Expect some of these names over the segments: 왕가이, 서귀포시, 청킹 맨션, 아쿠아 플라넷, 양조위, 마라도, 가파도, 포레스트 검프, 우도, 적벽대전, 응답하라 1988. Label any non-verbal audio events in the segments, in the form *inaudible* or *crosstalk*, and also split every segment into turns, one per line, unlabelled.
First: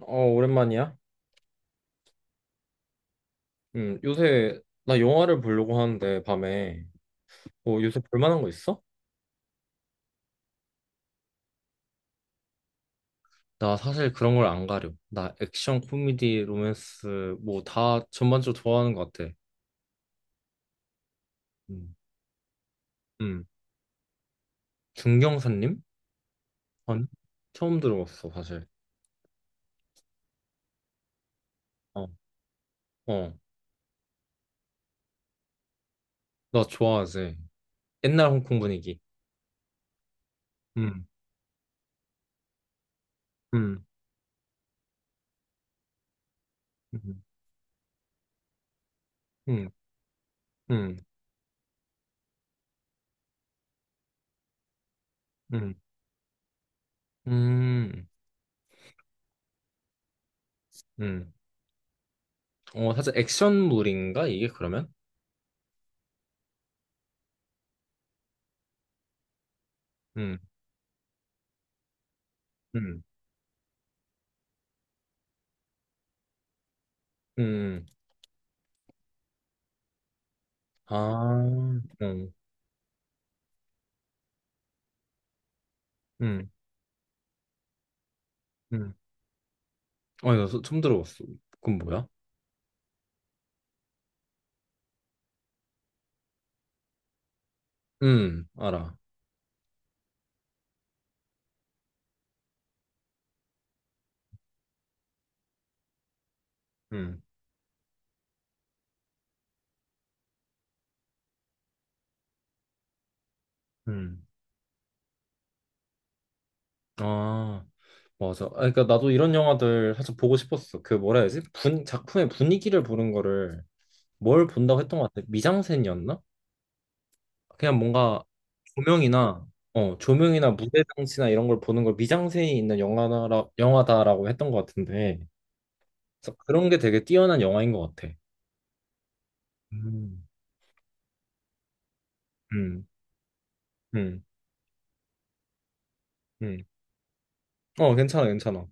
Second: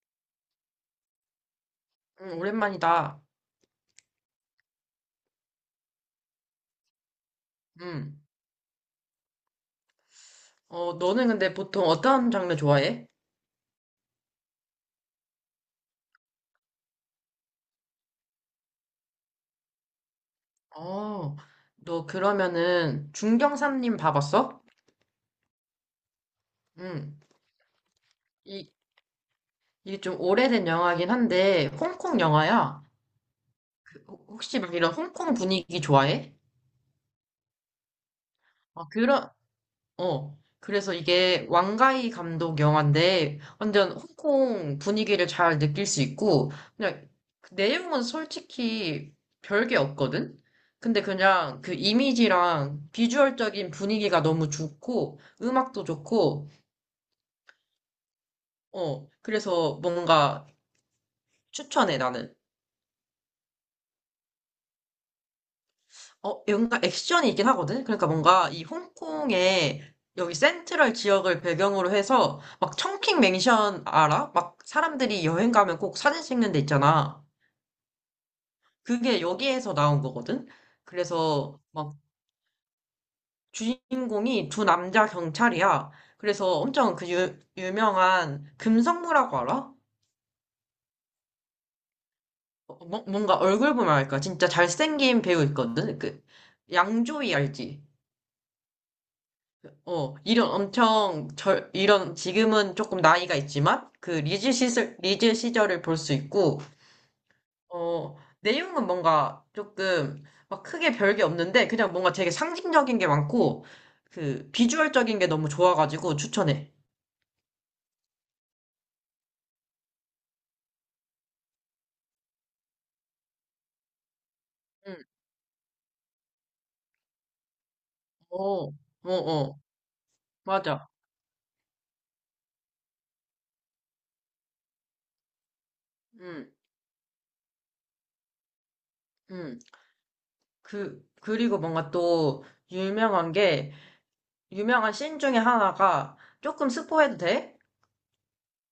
어, 오랜만이야?
응 오랜만이다.
요새 나 영화를 보려고 하는데 밤에 뭐 요새 볼
응.
만한 거 있어?
어, 너는 근데 보통 어떤 장르 좋아해?
나 사실 그런 걸 안 가려. 나 액션, 코미디, 로맨스 뭐 다 전반적으로 좋아하는 것 같아.
어,
음,
너 그러면은
음.
중경사님 봐봤어?
중경사님? 아니,
응.
처음 들어봤어 사실.
이, 이게 좀 오래된 영화긴 한데,
어,
홍콩 영화야.
어,
혹시 막 이런 홍콩 분위기 좋아해?
나 좋아하지. 옛날 홍콩
어,
분위기.
그런, 어. 그래서
음,
이게 왕가이 감독 영화인데
음,
완전 홍콩 분위기를 잘 느낄 수 있고 그냥
음,
그 내용은 솔직히
음,
별게 없거든?
음,
근데 그냥 그 이미지랑 비주얼적인 분위기가 너무 좋고
음,
음악도 좋고
음,
어. 그래서 뭔가
음.
추천해 나는.
어, 사실 액션물인가 이게 그러면?
어, 뭔가 액션이 있긴 하거든? 그러니까 뭔가 이 홍콩의 여기
음,
센트럴 지역을 배경으로 해서 막
음,
청킹 맨션 알아? 막 사람들이 여행 가면 꼭 사진 찍는 데 있잖아.
음.
그게 여기에서 나온 거거든?
아,
그래서
어,
막 주인공이 두 남자 경찰이야.
음,
그래서 엄청 그 유명한
음.
금성무라고 알아?
어, 나 처음 들어봤어. 그건 뭐야?
어, 뭔가 얼굴 보면 알까? 진짜 잘생긴 배우 있거든? 그 양조위 알지?
알아.
어, 이런 엄청 이런 지금은 조금 나이가 있지만 그 리즈 시절 리즈 시절을 볼 수 있고
음,
어, 내용은 뭔가 조금 막 크게 별게 없는데 그냥 뭔가 되게 상징적인 게 많고
음.
그 비주얼적인 게 너무 좋아가지고 추천해.
아, 맞아. 아, 그러니까 나도 이런 영화들 사실 보고 싶었어. 그 뭐라 해야지? 작품의 분위기를 보는 거를 뭘 본다고 했던
응,
것 같아. 미장센이었나? 그냥 뭔가
어, 어,
조명이나,
어,
어, 조명이나 무대
맞아.
장치나 이런 걸 보는 걸 미장센이 있는 영화다라고 했던 것 같은데. 그래서
응,
그런 게 되게 뛰어난 영화인 것 같아.
응.
음,
그, 그리고 뭔가 또
음,
유명한 게,
음,
유명한 씬 중에 하나가,
음.
조금 스포해도 돼?
어, 괜찮아, 괜찮아.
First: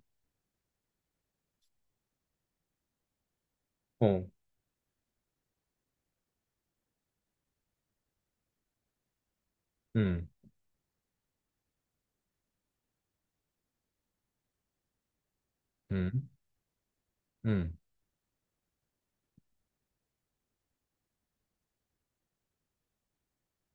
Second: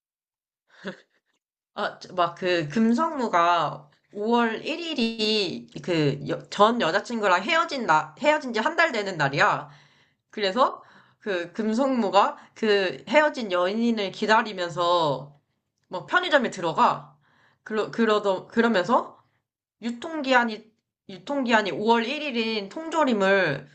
아, 막 그 금성무가
어,
5월 1일이 그 전 여자친구랑 헤어진 지 한 달 되는 날이야.
음,
그래서 그 금성무가 그 헤어진 연인을 기다리면서 뭐
음,
편의점에 들어가.
음.
그러면서 유통기한이, 유통기한이 5월 1일인 통조림을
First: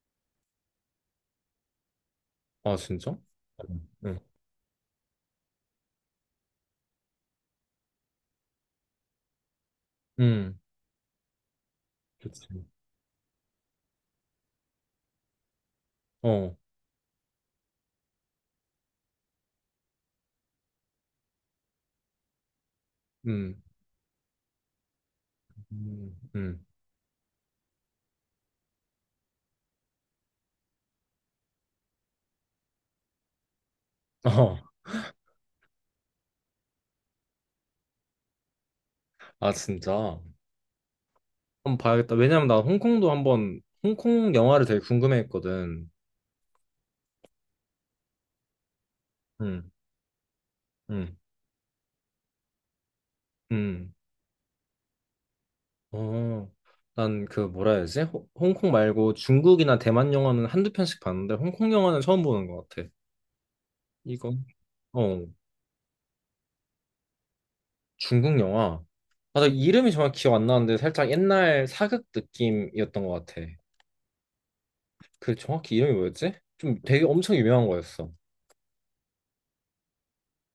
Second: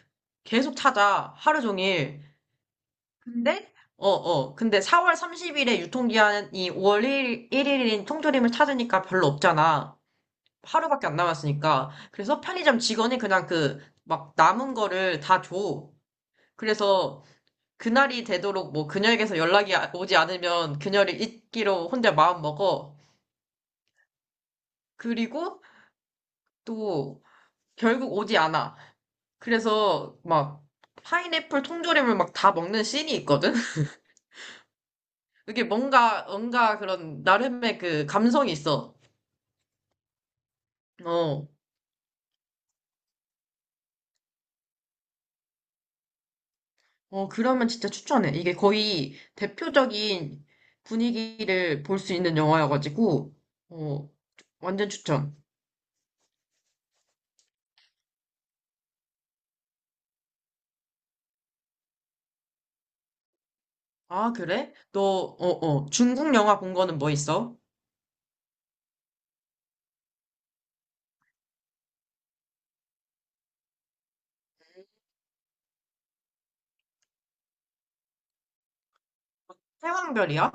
계속 찾아. 하루 종일.
아, 진짜?
근데
음,
어,
음,
어. 근데 4월 30일에 유통기한이 5월 일인 통조림을 찾으니까 별로 없잖아.
음,
하루밖에 안 남았으니까. 그래서
그치.
편의점 직원이 그냥 그, 막 남은 거를 다 줘.
어,
그래서 그날이 되도록 뭐 그녀에게서 오지 않으면 그녀를 잊기로 혼자 마음 먹어.
음,
그리고
음, 음.
또 결국 오지 않아. 그래서 막 파인애플 통조림을 막 다 먹는 씬이 있거든? *laughs*
어,
이게 뭔가, 뭔가 그런 나름의 그 감성이 있어.
아, 진짜.
어,
한번 봐야겠다. 왜냐면 나 홍콩 영화를 되게 궁금해했거든.
어, 그러면 진짜 추천해. 이게 거의
음,
대표적인
음,
분위기를 볼 수 있는 영화여가지고,
음.
어, 완전 추천.
어, 난 그 뭐라 해야 되지? 홍콩 말고 중국이나 대만 영화는 한두 편씩 봤는데, 홍콩 영화는 처음 보는 것 같아. 이거.
아, 그래? 너,
어.
어, 어, 중국 영화 본 거는 뭐 있어?
중국 영화. 맞아, 이름이 정확히 기억 안 나는데 살짝 옛날 사극 느낌이었던 것 같아. 그 정확히 이름이 뭐였지? 좀 되게 엄청 유명한 거였어.
태왕별이야?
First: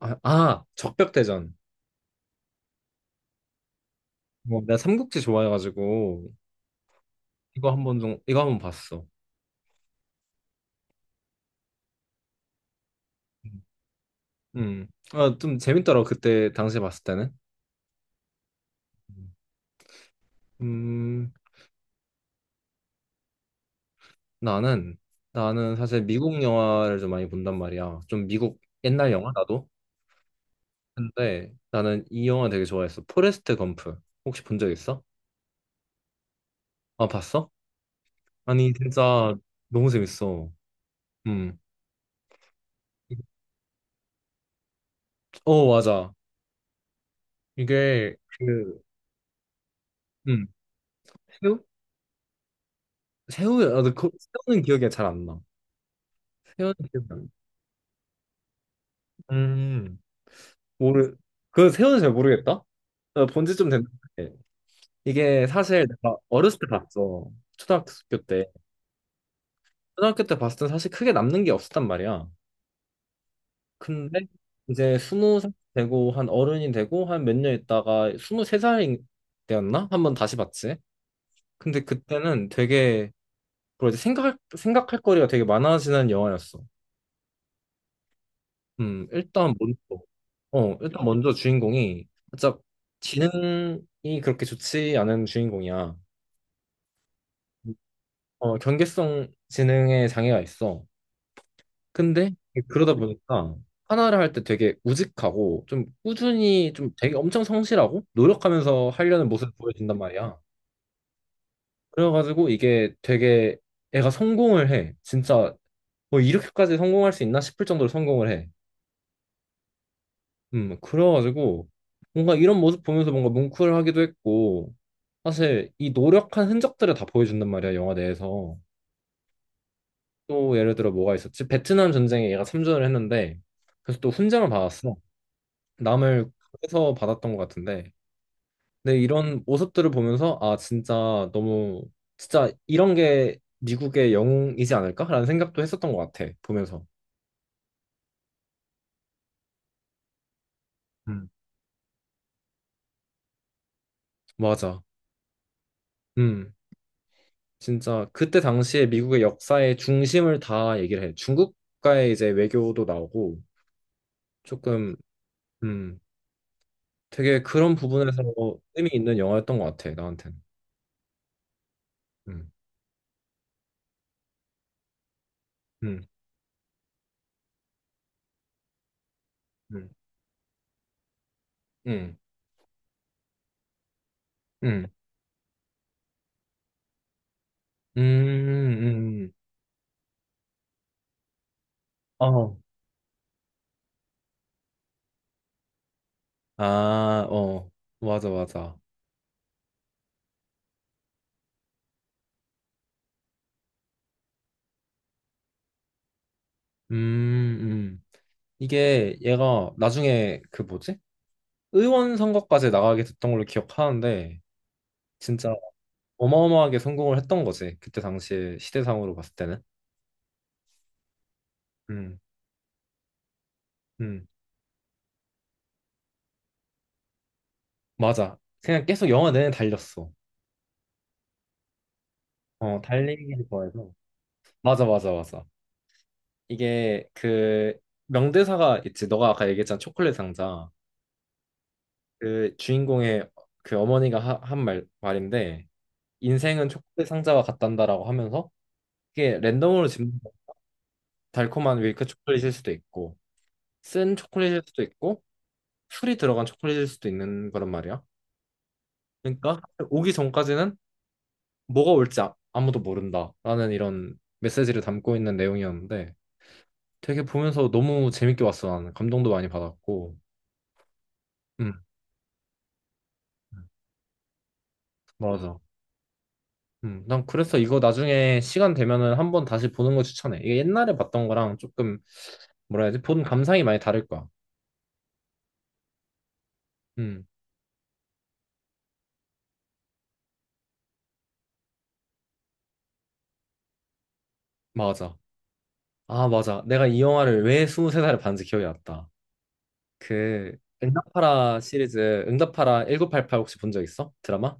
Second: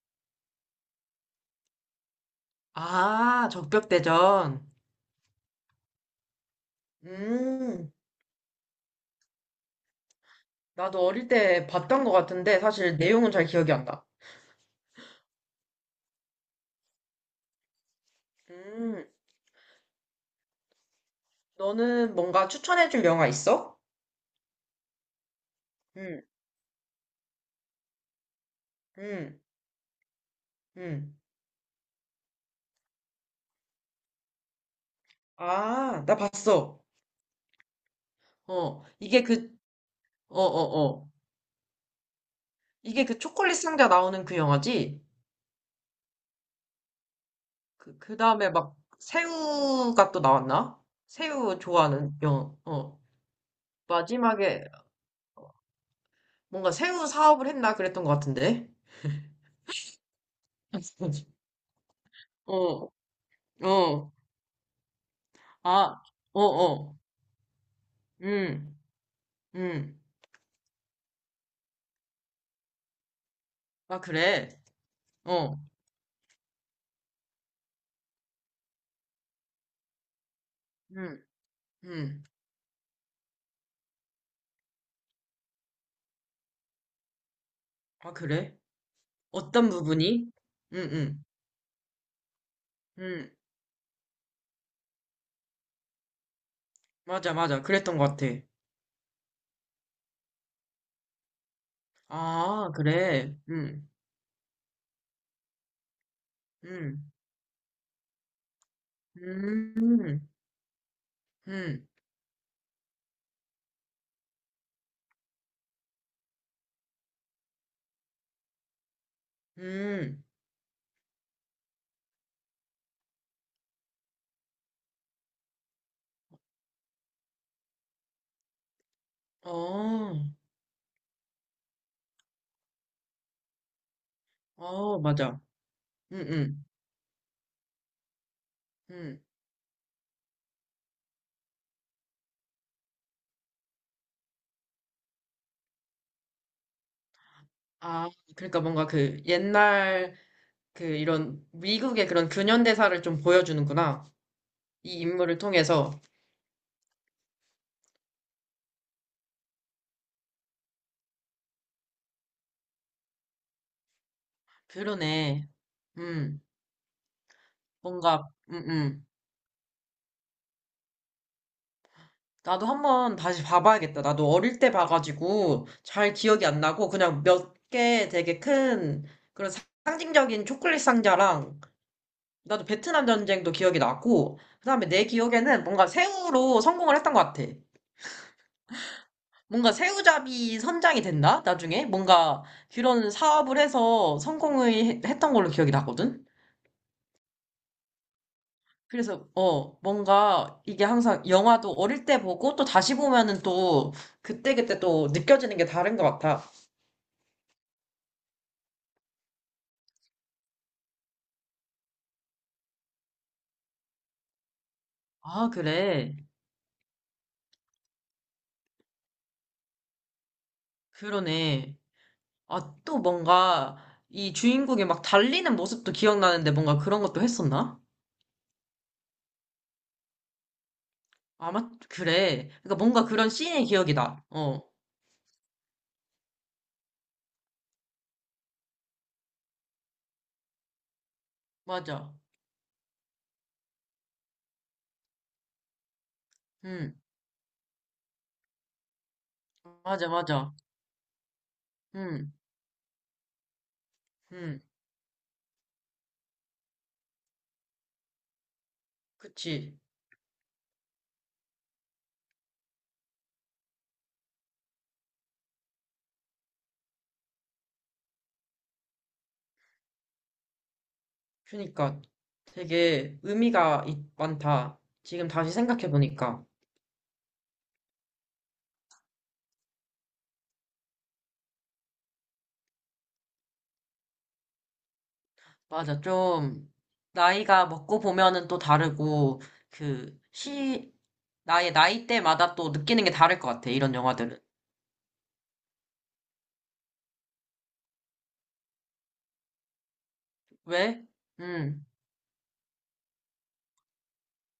아, 아, 적벽대전.
아,
뭐,
적벽대전.
내가 삼국지 좋아해가지고
음,
이거 한번 봤어.
나도 어릴 때 봤던 것 같은데, 사실 내용은 잘 기억이 안 나.
음, 아, 좀 재밌더라고 그때 당시에 봤을 때는.
음,
음,
너는 뭔가 추천해줄 영화 있어?
나는 나는 사실
응
미국 영화를 좀 많이 본단 말이야. 좀 미국 옛날 영화
응
나도.
응
근데 나는 이 영화 되게 좋아했어. 포레스트 검프. 혹시 본 적 있어?
아, 나 봤어.
아, 봤어? 아니
어, 이게
진짜
그,
너무
어,
재밌어.
어, 어.
음.
이게 그 초콜릿 상자 나오는 그 영화지?
어 맞아. 이게
그 다음에 막
그
새우가 또
음.
나왔나? 새우
새우?
좋아하는 영화, 어.
새우야. 아, 근데 그, 새우는
마지막에
기억이 잘 안 나.
뭔가
새우는 기억이
새우
안
사업을 했나 그랬던 것 같은데?
나. 음. 모르.
*laughs*
그 새우는 잘 모르겠다.
어,
본지 좀
어,
됐는데 이게 사실
아,
내가
어,
어렸을 때
어,
봤어. 초등학교 때.
음, 음.
초등학교 때 봤을 때 사실 크게 남는 게 없었단 말이야.
아,
근데
그래?
이제 20살
어,
되고 한 어른이 되고 한 몇 년 있다가 23살이 되었나? 한번 다시 봤지.
음,
근데
음.
그때는 되게 그리고 이제 생각할 거리가 되게 많아지는 영화였어.
아, 그래?
일단
어떤
먼저,
부분이?
어,
음,
일단
음,
먼저 주인공이 진짜
음.
지능이 그렇게 좋지 않은 주인공이야.
맞아, 맞아. 그랬던 것 같아.
어, 경계성 지능에 장애가 있어. 근데
아,
그러다
그래?
보니까 하나를 할 때 되게 우직하고 좀 꾸준히 좀
음,
되게 엄청 성실하고 노력하면서 하려는 모습을 보여준단
음,
말이야.
음.
그래가지고 이게 되게 애가 성공을 해. 진짜 뭐 이렇게까지 성공할 수 있나 싶을 정도로 성공을 해.
음.
그래가지고 뭔가 이런 모습 보면서 뭔가 뭉클하기도 했고 사실 이 노력한 흔적들을 다 보여준단 말이야 영화 내에서.
어,
또 예를 들어 뭐가 있었지. 베트남 전쟁에 얘가 참전을 했는데 그래서 또 훈장을 받았어.
어, 맞아. 응,
남을
응,
해서 받았던 것 같은데 근데
응.
이런 모습들을 보면서 아 진짜 너무 진짜 이런 게 미국의 영웅이지 않을까라는 생각도 했었던 것 같아 보면서.
아, 그러니까 뭔가 그 옛날 그
음.
이런 미국의 그런 근현대사를 좀 보여주는구나.
맞아.
이 인물을 통해서.
음. 진짜 그때 당시에 미국의 역사의 중심을 다 얘기를 해. 중국과의 이제 외교도 나오고 조금
그러네.
음
음,
되게 그런 부분에서
뭔가,
의미 있는 영화였던 것 같아 나한테는. 음,
나도 한번 다시 봐봐야겠다. 나도 어릴 때 봐가지고
음,
잘 기억이 안 나고 그냥 몇 개 되게 큰 그런
음,
상징적인 초콜릿 상자랑
음,
나도 베트남 전쟁도 기억이 나고
음,
그다음에 내 기억에는 뭔가 새우로 성공을 했던 것 같아.
음, 음, 음.
뭔가 새우잡이 선장이 된다? 나중에? 뭔가
어,
그런 사업을 해서 했던 걸로 기억이 나거든?
아, 어, 맞아, 맞아.
그래서, 어, 뭔가 이게 항상 영화도 어릴 때 보고 또 다시 보면은 또 그때그때 또 느껴지는 게 다른 것 같아.
음, 음. 이게 얘가 나중에 그 뭐지? 의원 선거까지 나가게 됐던 걸로 기억하는데
아,
진짜
그래.
어마어마하게 성공을 했던 거지 그때 당시에 시대상으로 봤을 때는.
그러네.
음,
아, 또 뭔가
음,
이 주인공이 막 달리는 모습도 기억나는데 뭔가 그런 것도 했었나?
맞아. 그냥 계속 영화 내내 달렸어.
아마, 그래. 그러니까
어,
뭔가 그런
달리기를
씬의
좋아해서.
기억이 나. 어,
맞아, 맞아, 맞아. 이게 그 명대사가 있지. 너가 아까 얘기했잖아. 초콜릿 상자.
맞아.
그 주인공의 그 어머니가 한 말인데, 인생은
응,
초콜릿 상자와 같단다라고 하면서, 이게 랜덤으로
맞아,
집는
맞아.
달콤한 밀크
응,
초콜릿일 수도 있고, 쓴
응.
초콜릿일 수도 있고, 풀이 들어간 초콜릿일 수도 있는 그런 말이야. 그러니까
그치.
오기 전까지는 뭐가 올지 아무도 모른다라는 이런 메시지를 담고 있는 내용이었는데 되게 보면서 너무 재밌게 봤어. 나는 감동도 많이 받았고. 음.
그니까 되게 많다. 지금 다시
맞아.
생각해보니까.
난 그래서 이거 나중에 시간 되면은 한번 다시 보는 거 추천해. 이게 옛날에 봤던 거랑 조금 뭐라 해야 되지 본 감상이 많이 다를 거야.
맞아. 좀,
음.
나이가 먹고 보면은 또 다르고, 그, 시, 나의 나이대마다 또 느끼는 게 다를 것 같아. 이런 영화들은.
맞아. 아 맞아 내가 이 영화를 왜 23살에 봤는지 기억이 났다. 그
왜?
응답하라
음.
시리즈. 응답하라 1988 혹시 본 적 있어? 드라마?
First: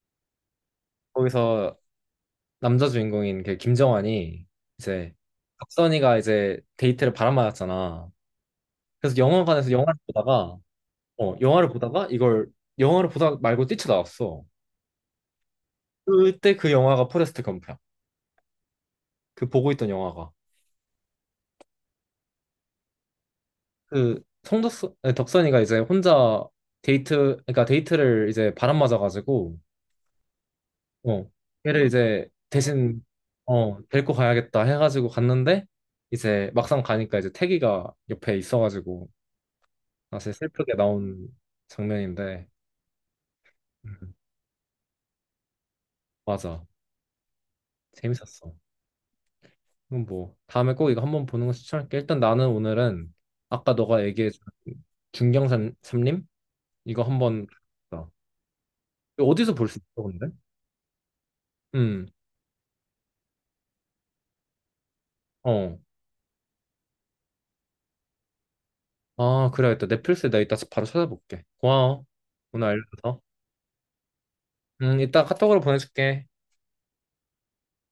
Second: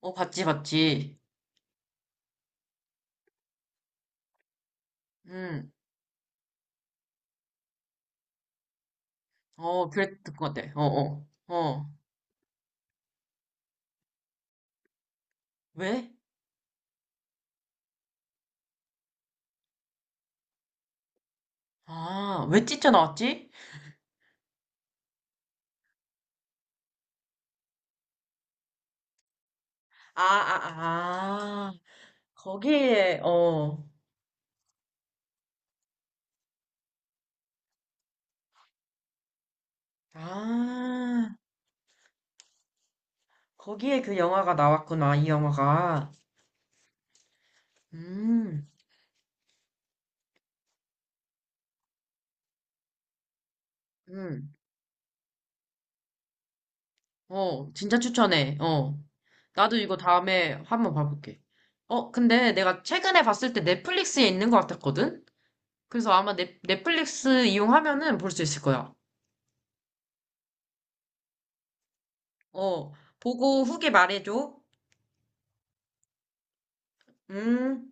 어, 봤지, 봤지.
거기서 남자 주인공인 그 김정환이 이제
음.
박선희가 이제 데이트를 바람맞았잖아. 그래서 영화관에서
어,
영화를
그랬던 것
보다가
같아. 어, 어.
어 영화를
어.
보다가 이걸 영화를 보다 말고 뛰쳐나왔어.
왜?
그때 그 영화가 포레스트 검프야. 그 보고 있던 영화가
아, 왜 찢져 나왔지?
그 성덕 덕선이가 이제 혼자 데이트 그러니까 데이트를 이제 바람맞아가지고
아,
어
아, 아.
걔를 이제 대신
거기에,
어
어.
데리고 가야겠다 해가지고 갔는데 이제 막상 가니까 이제 태기가 옆에 있어가지고 사실 슬프게 나온
아.
장면인데.
거기에
음,
그 영화가 나왔구나, 이 영화가.
맞아. 재밌었어.
음,
그럼 뭐 다음에 꼭 이거 한번 보는 거 추천할게. 일단 나는 오늘은 아까 너가 얘기해준
음.
중경산 삼림 이거 한번
어, 진짜
봤다.
추천해. 어.
이거 어디서 볼
나도
수
이거
있어 근데?
다음에 한번 봐볼게. 어, 근데 내가 최근에 봤을 때 넷플릭스에 있는 것 같았거든?
음어아.
그래서 아마 넷플릭스 이용하면은 볼 수 있을 거야.
그래야겠다. 넷플릭스에 나 이따 바로 찾아볼게. 고마워 오늘
어,
알려줘서.
보고 후기 말해줘.
이따 카톡으로 보내줄게.
음.